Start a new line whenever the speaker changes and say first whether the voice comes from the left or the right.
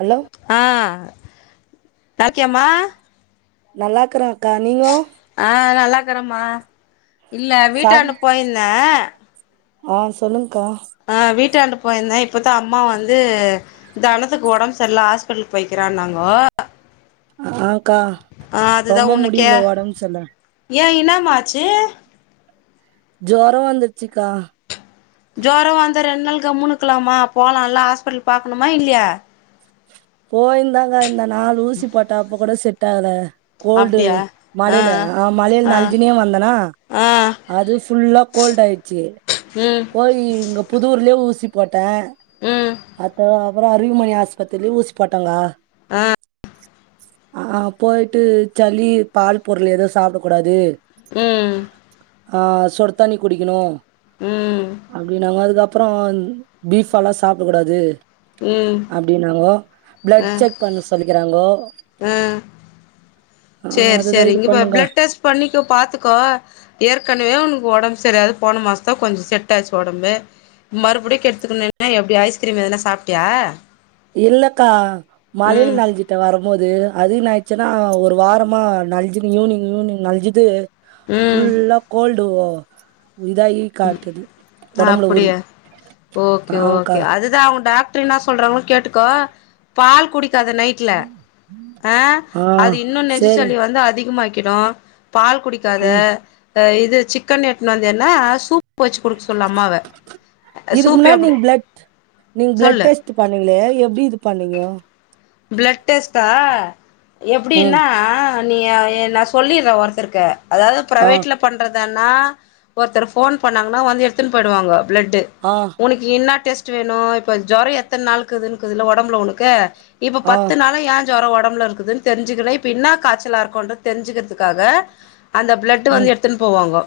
right: hello
left: ஆ நல்லா இருக்கியா மா
right: நல்லாக்கிறேங்கக்கா நீங்க
left: ஆ நல்லா இருக்கிறேமா இல்ல
right: சாப்
left: வீட்டாண்ட போயிருந்தே
right: ஆ சொல்லுங்கா
left: ஆ வீட்டாண்ட போயிருந்தே இப்பதா அம்மா வந்து தனத்துக்கு உடம்பு சரியில ஹாஸ்பிட்டலுக்கு போயிக்கிறனாங்கோ
right: ஆ கா
left: ஆ அதுதா
right: ரொம்ப
left: உன்ன கே
right: முடியல உடம்பு சர்ல்ல
left: ஏ என்னமா ஆச்சு
right: ஜொரோ வந்துருச்சிக்கா
left: ஜொரோ வந்த ரெண்டு நாள் கம் மூணுக்கலாமா போகலான்ல ஹாஸ்பிட்டல் பாக்கணுமா இல்லையா
right: போயிருந்தாங்க இருந்தே நாலு ஊசி போட்ட அப்போ கூட செட் ஆகுல கோல்டு
left: அப்டியா
right: மலையில ஆ மலையில நனஞ்சுனே வந்தேனா
left: ஆ
right: அது ஃபுல்லா கோல்டு ஆயிடுச்சு
left: ம்
right: போய் இங்க புதூர்லே ஊசி போட்டே
left: ம்
right: அப்போ அப்பறோ அருவிமணி ஆஸ்பத்திரில போய் ஊசி போட்டே கா
left: ஆ
right: ஆ போயிட்டு சளி பால் பொருள் எது சாப்பிட கூடாது
left: ம்
right: ஆ சுடு தண்ணி குடிக்கணு
left: ம்
right: அப்டி நாங்க அதுக்கப்பறோ டீ ஃபால்டா சாப்பிட கூடாது
left: ம்
right: அப்டின்னாங்கோ பிளட் செக் பண்ண சொல்லிக்கிறாங்கோ
left: ம்
right: ஆ
left: செரி
right: அதுதா
left: செரி
right: இது
left: இங்கப்ப
right: பண்ணுங்க
left: பிளட் டெஸ்ட் பண்ணிக்கோ பாத்துக்கோ ஏற்கனவே உனக்கு ஒடம்பு சரியாது போன மாசோ தா கொஞ்சோ செட் ஆச்சு ஒடம்பு மறுபடிக்கு எடுத்துக்குணு எப்டி ஐஸ்கிரீம் எதனா சாப்ட்டியா
right: இல்லக்கா மழையில
left: ம்
right: நனைஞ்சு வரும்போது அது என்ன ஆச்சுன்னா ஒரு வாரமா நழ்ச ஈவினிங் ஈவினிங் நழஞ்சுட்டு
left: ம்
right: ஃபுல்லா கோல்டு இதாயி காட்டுது ஒடம்புல ஊறி
left: அப்டியா ஓகே
right: ஆக்கா
left: ஓகே அது அவங்க டாக்டர் என்ன சொல்றாங்களோ கேட்டுக்கோ பால் குடிக்காது நைட்ல ஆ அது இன்னு
right: சேரி
left: நெஞ்சுசலி வந்து அதிகமாக்கிடு பால் குடிக்காத
right: ம்
left: இது சிக்கன் எடுட்த்துணு வந்தேன்னா சூப் வச்சு குடுக்க சொல்லு அம்மாவ
right: இதுக்கு
left: சூப்
right: முன்னாடி
left: எப்டி
right: நீங்க பிளட் நீங்க பிளட்
left: சொல்லு
right: டெஸ்ட் இது பண்ணீங்களே எப்டி இது பண்ணீங்கோ
left: பிளட் டெஸ்ட்டா
right: ம்
left: எப்டின்னா உன்னய நா சொல்லிடுறே ஒருத்தருக்கு அதாவது
right: ஆ
left: பிரைவேட்ல பண்றதன்னா ஒருத்தர் போன் பண்ணாங்கன்னா வந்து எடுத்துன்னு போயிடுவாங்க பிளட்
right: ஆ
left: உனக்கு என்ன டெஸ்ட் வேணும் இப்போ ஜோரம் எத்தன நாள்க்குதுல்ல ஒடம்புல ஒனக்கு இப்ப
right: ஆ
left: பத்து நாள்ம் யாரு ஜோரம் ஒடம்பு இருக்குதுன்னு தெரிஞ்சுக்கிறேன் இப்பின்ன காய்ச்சலா இருக்கும்ன்ற தெரிஞ்சுக்கிறதுக்காக அந்த பிளட் வந்து
right: ம்
left: எடுத்துன்ன போவாங்க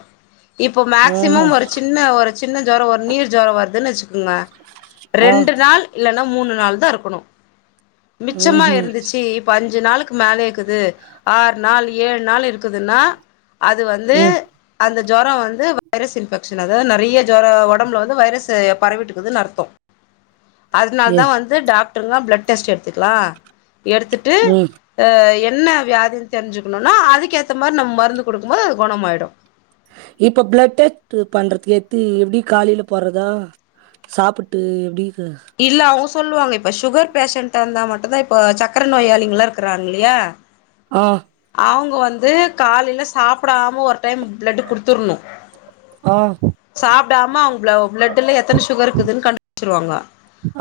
left: இப்போ
right: ம்ஹூம்
left: மேக்சிமம்‌ ஒரு சி ன்ன ஒரு சின்ன ஜோரம் ஒரு நீர் ஜோரம் வருதுன்னு வெச்சுக்கோங்க
right: ஆ
left: ரெண்டு நாள் இல்லைன்னா மூணு நாள் தான் இருக்கணு மிச்சமா
right: ம்ஹூம்
left: இருந்துச்சு இப்ப அஞ்சு நாளுக்கு மேலே இர்க்குது ஆறு நாள் ஏழு நாள் இரு க்குதுன்னா அது வந்து
right: ம்
left: அந்த ஜோரம் வந்து வைரஸ் இன்பெக்ஷன் அதாவது நெறைய ஒடம்பு வந்து வைரஸ் பரவிட்டுக்குதுன்னு அர்த்தம் அதனால
right: எ
left: தான் வந்து டாக்டர்ல்லாம் பிளட் டெஸ்ட் எடுத்துக்கலாம் எடுத்துட்டு
right: ம்
left: ஹ என்ன வியாதிய்னு தெரிஞ்சுக்கணும்னா அதுக்கு ஏத்த மாரி நம்ம மருந்து கொடுக்கும் போது அது குணமாயிடும்
right: இப்ப பிளட் டெஸ்ட் பண்றதுக்கு எத்து எப்ப காலையில போறதா சாப்பிட்டு எப்டி இக்கு
left: இல்ல அவங்க சொல்லுவாங்க இப்ப சுகர் பேஷண்டா இருந்தா மட்டும்தான் இப்ப சக்கர நோயாளிங்கல்லாம் இருக்கிறாங்கலியா இல்லையா
right: ஆ
left: அவங்க வந்து காலையில சாப்பிடாம ஒரு டைம் பிளட் குடுத்துருணும்
right: ஆ
left: சாப்டாம அவங்க பிளட்டு்ல எத்தன சுகர் இருக்குதுன்னு கண்டுபிடிச்சிருவாங்க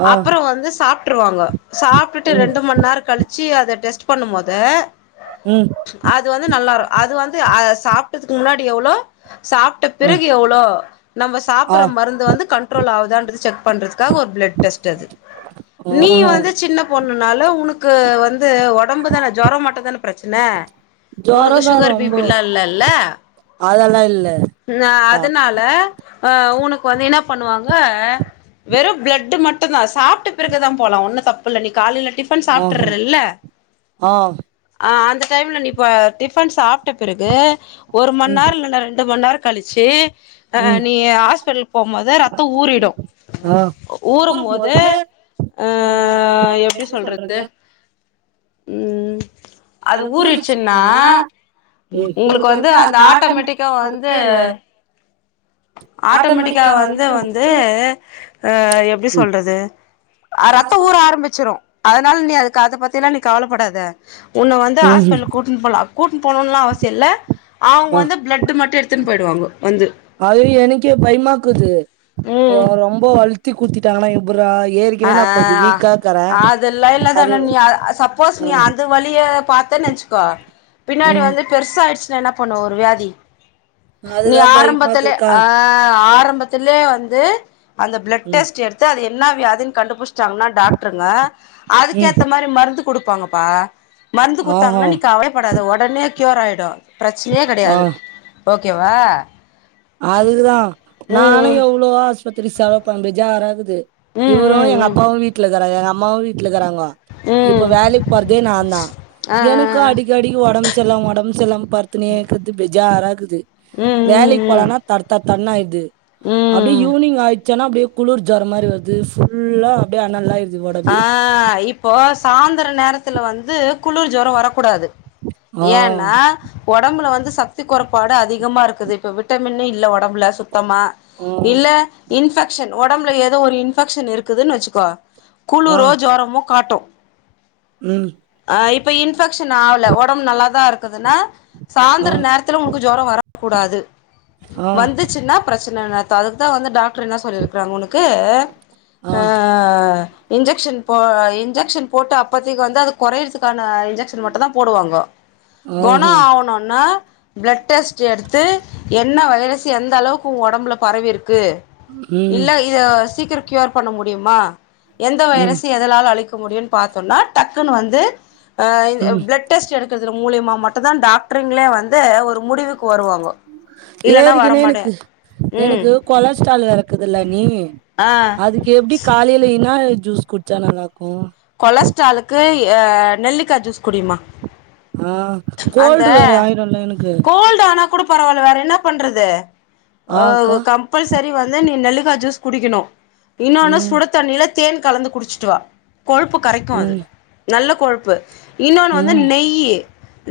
right: ஆ
left: அப்பறம் வந்து சாப்பிட்டுருவாங்க சாப்ட்டுட்டு
right: ம்
left: ரெண்டு மணி நேரம் கழி ச்சு அத டெஸ்ட் பண்ணும் போது
right: ம்
left: அது வந்து நல்லா இரு அது வந்து சாப்டத்துக்கு முன்னாடி எவ்ளோ சாப் ட்ட
right: அ
left: பிறகு எவ்ளோ நம்ம
right: ஆ
left: சாப்ற மருந்து வந்து கண்ட்ரோல் ஆவுதா செக் பண்றதுக்காக ஒரு பிளட் டெஸ்ட் அது நீ
right: ஆஹா
left: வந்து சின்ன பொண்ணுனால உனக்கு வந்து ஒடம்பு தானே ஜொர மட்டும் தான பிரச்சன உனக்கு
right: ஜொரந்தா
left: சுகர்
right: ரொம்போ
left: பீப்பில்லா இல்லல்ல
right: அதெல்லா இல்லக்கா
left: நா அதனால ஆ உனக் வந்து என்ன பண்ணுவாங்க வெறும் பிளட் மட்டும் தான் சாப்ட பிறகு தான் போல ஒன்னும் தப்புல்ல நீ காலையில டிபன்
right: ஆஹா
left: சாப்டுறல்ல
right: ஆ
left: ஆ அந்த டைம்ல நீ இப்ப டிபன் சாப்ட பிறகு ஒரு மணி
right: ம்
left: நேரம் இல்ல ரெண்டு மணி நேரம் கழிச்சி
right: ம்
left: நீ ஹாஸ்பிட்டலுக்கு போகும் போது ரத்தம் ஊறிடும்
right: ஆ
left: ஊரும்போது
right: ஊறும்போது
left: ஆ எப்டி சொல்றது ம் அது ஊறிச்சுன்னா உங்களுக்கு வந்து அந்த ஆட்டோமேட்டிக்கா வந்து
right: ஆட்டோ
left: ஆட்டோமேட்டிக்கா வந்து வந்து ஆ எப்டி
right: ம்
left: சொல்றது ஆ ரத்தம் ஊற ஆரம்பிச்சிரும் அதனால நீ அதுக்கு அதபத்தினா நீ கவலைப்படாத உன்னை வந்து
right: ம்ஹூம்
left: ஹாஸ்பிடல் கூட் கூட்ன்னு போனும்லாம் அவசியம் இல்ல அவங்க
right: ஆ
left: வந்து பிளட்டு் மட்டும் எடுத்துன்னு போயிடுவாங்க வந்து
right: அதுவே‌ எனக்கே பயமாக்குது
left: ம்
right: ரொம்ப வழுத்தி குத்தி விட்டாங்கன்னா எப்புறா
left: ஆ
right: ஏரிச்கேனே நான் கொஞ்ச வீக்கா இக்குறேன் அது
left: ஃபஸ்டு
right: ஆ
left: நீ அந்த வழிய பாத்து நினச்சுக்கோ பின்னாடி
right: ம்
left: வந்து பெருச ஆயிடுச்சுன்னா என்ன பண்ணுவ ஒரு வியாதி நீ
right: அதுதா
left: ஆரம்பத்துல
right: பயமாக்குதுக்கா
left: ஆ ஆரம்பத் த்தில்லே வந்து அந்த பிளட்
right: ம்
left: டெஸ்ட் எடுத்து அது என்னா வியாதின் கண்டு புட்ச்டாங்கனா டாக்டருங்க
right: ம்
left: அதுக்கேத்த மாரி மருந்து குடுப்பாங்கப்பா மருந்து
right: ஆஹா
left: குட்த்தாங்கனா நீ கவலயே படாத ஒடனே கியூர் ஆயிடு பிரச்சனையே
right: ஆ
left: கெடையாது ஓகேவா
right: அதுக்குதா நானு
left: ம்
right: எவ்ளோ ஆஸ்பத்திரி செலவு பண்றத் பேஜாராக்குது
left: ம்
right: இவரு எங்க
left: ம்
right: அப்பாவு வீட்ல இக்கறாங்க எங்க அம்மாவு வீட்ல இக்கறாங்கோ
left: ம் ம்
right: இப்ப
left: ம்
right: வேலைக் போறதே நா தா
left: ஆ ஆ
right: எனுக்கு
left: ஆ
right: அடிக்கடிக் ஒடம் செர்லாம ஒடம் செர்லாம படுத்துனேக்கற்து பெஜாரா ருக்குது
left: ம்
right: வேலைக்
left: ம்
right: பலனா படுத்தா தண்ணாயிர்து
left: ம்
right: அப்டியே
left: ம்
right: ஈவுனிங் ஆய்டுச்சன்னா அப்டேயே குளுர் ஜொரோ மாரி வருது ஃபுல்லா அப்டியே அண்ணாந்து தா ஆய்ருது
left: ஆ இப்போ சாந்தர நேரத்துல வந்து குளுர் ஜொரோ வரக்கூடாது
right: ஆ
left: ஏனா ஒடம்புல வந்து சத்து கொறப்பாடு அதிகமாக இருக்குது இப்போ விட்டமின்னே இல்ல ஒடம்புல சுத்தமா
right: ஆ
left: இல்ல இன்ஃபெக்ஷன் ஒடம்புல ஏதோ ஒரு இன்ஃபெக்ஷன் இருக்குதுன் வச்சுக்கோ
right: ஆ
left: குளுரோ ஜொரமோ காட்டு
right: ம்
left: ஆ இப்ப இன்ஃபெக்ஷன் ஆவுல ஒடம்பு நல்லாதா இருக்குதுனா
right: ஆ
left: சாந்தர நேரத்துல உனக்கு ஜொரோ வரக் கூடாது
right: ஆ
left: வந்துச்சுனா பிரச்சன நா த அதுக்தா வந்து டாக்டர் என்ன சொல்லியிருக்றாங் உனக்கு
right: ஆ
left: அ இன்ஜெக்ஷன் போ இன்ஜெக்ஷன் போட்டு அப்போத்திக்கு வந்து அது கொறையறதுக்கான இன்ஜெக்ஷன் மட்டு தா போடுவாங்கோ கொணோ
right: ஆஹா
left: ஆவுனுன்னா ப்ளட் டெஸ்ட்டு எடுத்து என்ன வைரஸ் எந்த அளவுக்கு உங் ஒடம்புல பரவிருக்கு
right: ம்
left: இல்ல இத சீக்கிரோ கியூர் பண்ண முடியுமா எந்த
right: ம்
left: வைரஸு எ தலால அழிக்க முடியுன் பாத்தோனா டக்குனு வந்து ஆ இந்த
right: ம்
left: பிளட் டெஸ்ட் எடுக்கிறதுல மூலியமா மட்டு தா டாக்டருங்ளே வந்து ஒரு முடிவுக்கு வருவாங்கோ
right: ஏரிக்கினே எனக்கு
left: ம்
right: எனக்கு கொலஸ்ட்ரால் எறக்குதுல அண்ணீ
left: ஆ
right: அதுக் எப்டி காலைல இன்னா ஜூஸ் குட்ச்சா நல்லார்க்கு
left: கொலஸ்ட்ராலுக்கு ஏ அ நெல்லிக்கா ஜூஸ் குடிமா
right: ஆ
left: அந்த
right: கோல்டு வேற ஆயிருல்ல எனக்கு
left: கோல்டு ஆனா கூட பரவால்ல வேற என்ன பண்றது
right: ஆ
left: அ
right: அக்கா
left: கம் கம்பல்சரி வந்து நீ நெல்லிகா ஜூஸ் குடிக்கனு இன்னொனு
right: ம்
left: சுட தண்ணில தேன் கலந்து குடிச்சிட்டு வா கொழுப்பு கரைக்கு அது
right: ம்
left: நல்ல கொழுப்பு இன்னொன்னு வந்து
right: ம்
left: நெய்யீ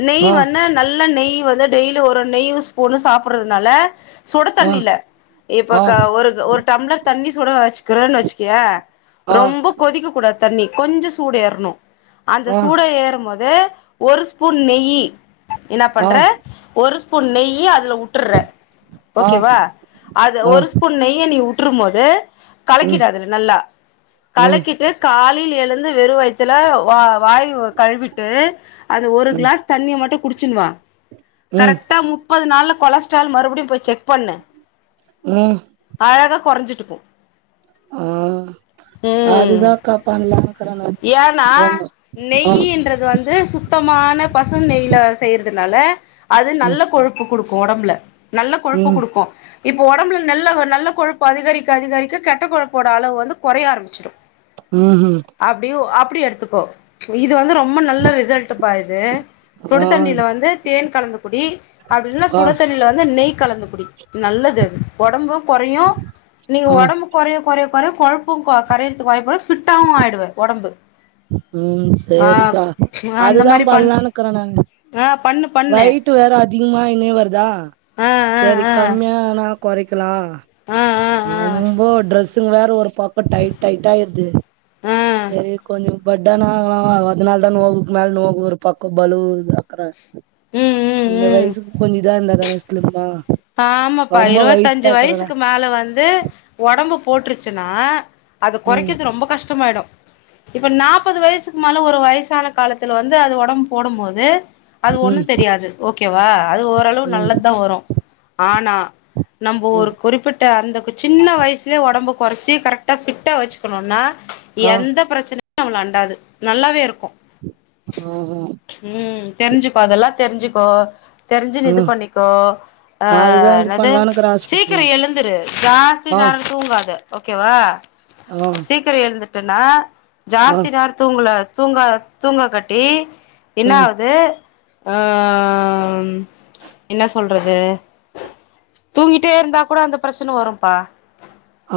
left: நெய்
right: ஆ
left: வன்னன் நல்ல நெய் வந்து டெய்லி ஒரு நெய் ஸ்பூன் சாப்ட்றதுனால சுட
right: ஆ
left: தண்ணில இப்ப
right: ஆ
left: க ஒரு ஒரு டம்ளர் தண்ணி சுட வச்சிக்கிறன் வச்சிக்கிய
right: ஆ
left: ரொம்ப கொதிக்க கூடாத் தண்ணி கொஞ்ச சூடேறணு அந்த
right: ஆ
left: சூட ஏறு போது ஒரு ஸ்பூன் நெய்யீ இன்னா
right: ஆ
left: பண்ற ஒரு ஸ்பூன் நெய்யீ அதுல உட்டுற்ற
right: ஆ
left: ஓகேவா அத
right: ஆ
left: ஒரு ஸ்பூன் நெய்ய நீ உட்ரு போது
right: ம்
left: கலக்கிடு அதுல நல்லா
right: ம்
left: கலக்கிட்டு காலைல எழுந்து வெறு வயித்துல வா வாய்வு கழ்விட்டு அந்த ஒரு
right: ம்
left: கிளாஸ் தண்ணிய மட்டு குடிச்சின் வா
right: ம்
left: கரெட்டா மு ப்பது நாள்ல கொலஸ்ட்ரால் மறுபடியு போய் செக் பண்ணு
right: ம்
left: அழகா கொறஞ்சிட்டுக்கு
right: ம்
left: ம்
right: நானு
left: ஏனா
right: ரொம்ப ஆ
left: நெய்யீன்றது வந்து சுத் சுத்தமான பசு நெய்ல செய்றதுனால அது
right: ம்
left: நல்ல கொழுப்பு குடுக்கும் ஒடம்ல நல்ல கொழுப்பு
right: ம்
left: குடுக்கும் இப்போ ஒடம்புல நல்ல ஒ நல்ல கொழுப்பு அதிகரிக்க அதிகரிக்க கெட்ட கொழுப்போட அளவு வந்து கொறைய ஆரம்பிச்சிரு
right: ம் ம்
left: அப்டியு அப்டி எடுத்துக்கோ இது வந்து ரொம்ப நல்ல ரிசல்ட்டு்பா இது சுடு
right: ஆ
left: தண்ணில வந்து தேன் கலந்து குடி அப்டில்னா
right: ஆ
left: சுடு தண்ணில வந்து நெய் கலந்து குடி நல்லதது ஒடம்பும் கொறையும் நீங்க
right: ஆ
left: ஒடம்பு கொறய கொறய கொறய கொழப்பும் கொ கரையத்துக்கு வாய்ப்பு ஃபிட்டாவு ஆயிடுவா ஒடம்பு
right: ம்
left: ஆ
right: சேரிக்கா
left: அந்த
right: அதுதா
left: மாரி பண்
right: பண்லானுக்கிற நானு
left: ஆ பண்ணு பண்ணு
right: வய்ட்டு் வேற அதிகமாயினே வருதா
left: ஆ ஆ
right: சரி
left: ஆ
right: கம்மியானா கொறைக்லாம்
left: ஆ ஆ ஆ
right: ரொம்ப ட்ரெஸ்ஸுங்க வேற ஒரு பக்கம் டைட் டைட்டாய்ருது
left: ஆ
right: சரி கொஞ் [unintelligible]
left: ம்
right: [unintelligible]
left: ம்
right: இந்த
left: ம்
right: வயசுக்கு கொஞ்ச இதா இருந்தா தான சிலிம்மா
left: ஆமாப்பா இருவத்தஞ்சி வயசுக்கு மேல வந்து ஒடம்பு போட்ருச்னா அது
right: ம்
left: கொறைக்கது ரொம்ப கஷ்டமாயிடும் இப்போ நாப்பது வயசுக்கு மேல ஒரு வயசான காலத்துல வந்து அது ஒடம் போடும் போது அது
right: ம்
left: ஒண்ணுதெரியாது ஓகே வா அது ஓரளவு
right: ம்
left: நல்லத்தா வரு ஆனா நம்ப ஒரு
right: ம்
left: குறிப்பிட் டா அந்த கு சின்ன வயசுல ஒடம்ப கொறச்சி கரெக்டா ஃபிட்டா வச்சுக்ணுனா
right: ஆ
left: எந்தப் பிரச்சனயு நம்ள அண்டாது நல்லாவேருக்கும்
right: ம் ம்
left: ம் தெரிஞ்சிக்கோ அதெலா தெரிஞ்சிக்கோ தெரிஞ்சி நீ இது
right: ம்
left: பண்ணிக்கோ
right: அதுதா இது பண்லானுக்ற
left: சீக்ரொ எழுந்திரு ஜாஸ்தி நேரொ தூங்காத ஓகே வா
right: ஆ
left: சீக்ர எழுந்துட்டேன்னா
right: ஆ
left: ஜாஸ்தி நேர தூங்குல தூங்கா தூங்கா காட்டி
right: ம்
left: என்னாகுது ஆ என்ன சொல்றது தூங்கிட்டே இருந்தா கூட அந்த பிரச்சன வரும்பா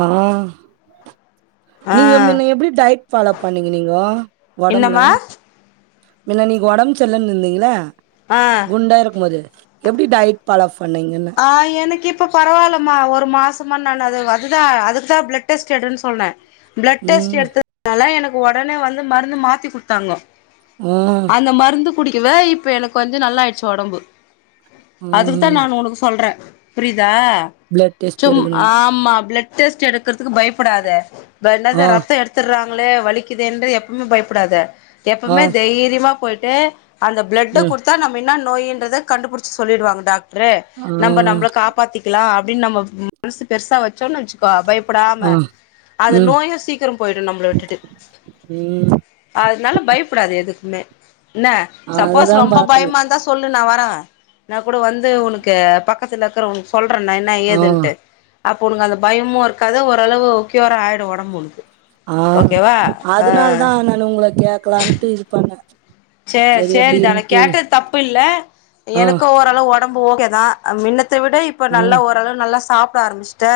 right: ஆ
left: ஆ
right: நீங்க மின்ன எப்டி டயட் பாலோ பண்ணீங்க நீங்கோ ஒடம்ல
left: என்னம்மா
right: முன்ன நீங்க உடம்பு சரிலன்னு இருந்தீங்கள்ல
left: ஆ
right: குண்டா இருக்கும் போது எப்டி டயட் பாலோவ் பண்ணீங்க
left: ஆ எனக்கு இப் இப்போ பரவால்லம்மா ஒரு மாசமா நான் அது அதுதான் அதுக்கு தான் பிளட் டெஸ்ட் எடுன்னு சொன்னே ப்ளட் டெஸ்ட்
right: ம்
left: எடுத்தனால எனக்கு உடனே வந்து மருந்து மாத்தி கொடுத்தாங்கோ
right: ஆ
left: அந்த மருந்து குடிக்கவே இப்ப எனக்கு வந்து நல்லாயிருச்சி உடம்பு அதுக்குதான்
right: ம்
left: நான் உனக்கு சொல்றேன் புரியுதா
right: பிளட் டெஸ்ட்
left: சும்
right: எடுக்கணுன்
left: ஆமா பிளட் டெஸ்ட் எடுக்கறதுக்கு பயப்படாத என்னத
right: ஆ
left: ரத்தம் எடுத் துறாங்களே வலிக்குதே ன்று எப்பமே பயப்படாத
right: ஆ
left: எப்பமே தைரியமா போயிட்டு அந்த பிளட்ட
right: ம்
left: கொடுத்தா நம்ம என்ன நோயன்றத கண்டுபிடிச்சு சொல்லிடுவாங்க டாக்டரு
right: ஆ
left: நம்ம நம்மளுக்கு ஆ பாத்திக்கலாம் அப்படின்னு நம்ம மனசு பெருசா வச்சொம்னு வச் ப பயப்படாம
right: ஆ
left: அந்த
right: ம்
left: நோயும் சீக்கிரம் போயிடும் நம்மளை விட்டுட்டு
right: ம்
left: அதனால பயப்படாது எதுக்குமே என்ன சப்போஸ்
right: அதுதா
left: ரொம்ப
right: பாத்துனு
left: பயமா இருந்தா சொ சொல்லு நான் வரேன் நான் கூட வந்து உனக்கு பக்கத்துல இருக்க உனக்கு சொல்றேன் நான் எ என்ன
right: ஆ
left: ஏதுன்ட்டு அப்ப ஒன்கு அந்த பயமு இருக்காது ஓரளவு கியுரா ஆயிரு ஒடம்பு ஒனக்கு
right: ஆ அதனால தா நானு உங்கல கேக்கலாட்டு இது பண்ணே
left: சேர்
right: செரி
left: சேரி தனோ
right: எப்டின்ட்டு
left: கேட்டது தப்பு இல்ல
right: ஆ
left: எனக்கு ஓரளவு ஒடம்பு ஓகே தா மின்னத்த விட இப்ப நல்லா
right: ம்
left: ஓரளவு நல்லா சாப்பிட ஆரம்பிச்சுட்ட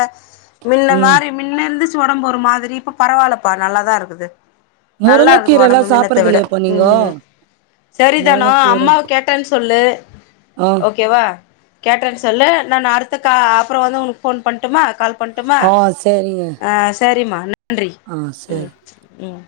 left: மின்ன
right: ம்
left: மாரி மின்ன இருந்துச்சு ஒடம்பு ஒரு மாதிரி இப்ப பரவால்லப்பா நல்லாதா இருக்குது நல்லா இருக்குது
right: முருங்கக்கீரல்லா
left: ஒடம்பு மின்னத்த
right: சாப்பறது
left: விட
right: இல்லையாப்பா நீங்கோ
left: சரி தானோ
right: முருங்கக்கீர
left: அம்மாவ கேட்டேன்னு சொல்லு
right: [inaudible]
left: ஓகேவா கேட்டேன்னு சொல்லு நானு அடுத்த கா அப்றோ வந்து உங்களுக்கு ஃபோன் பண்ணுட்டுமா கால் பண்ணட்டுமா
right: ஆ சேரிங்க
left: செரிமா நன்றி
right: ஆ சேரி
left: ம்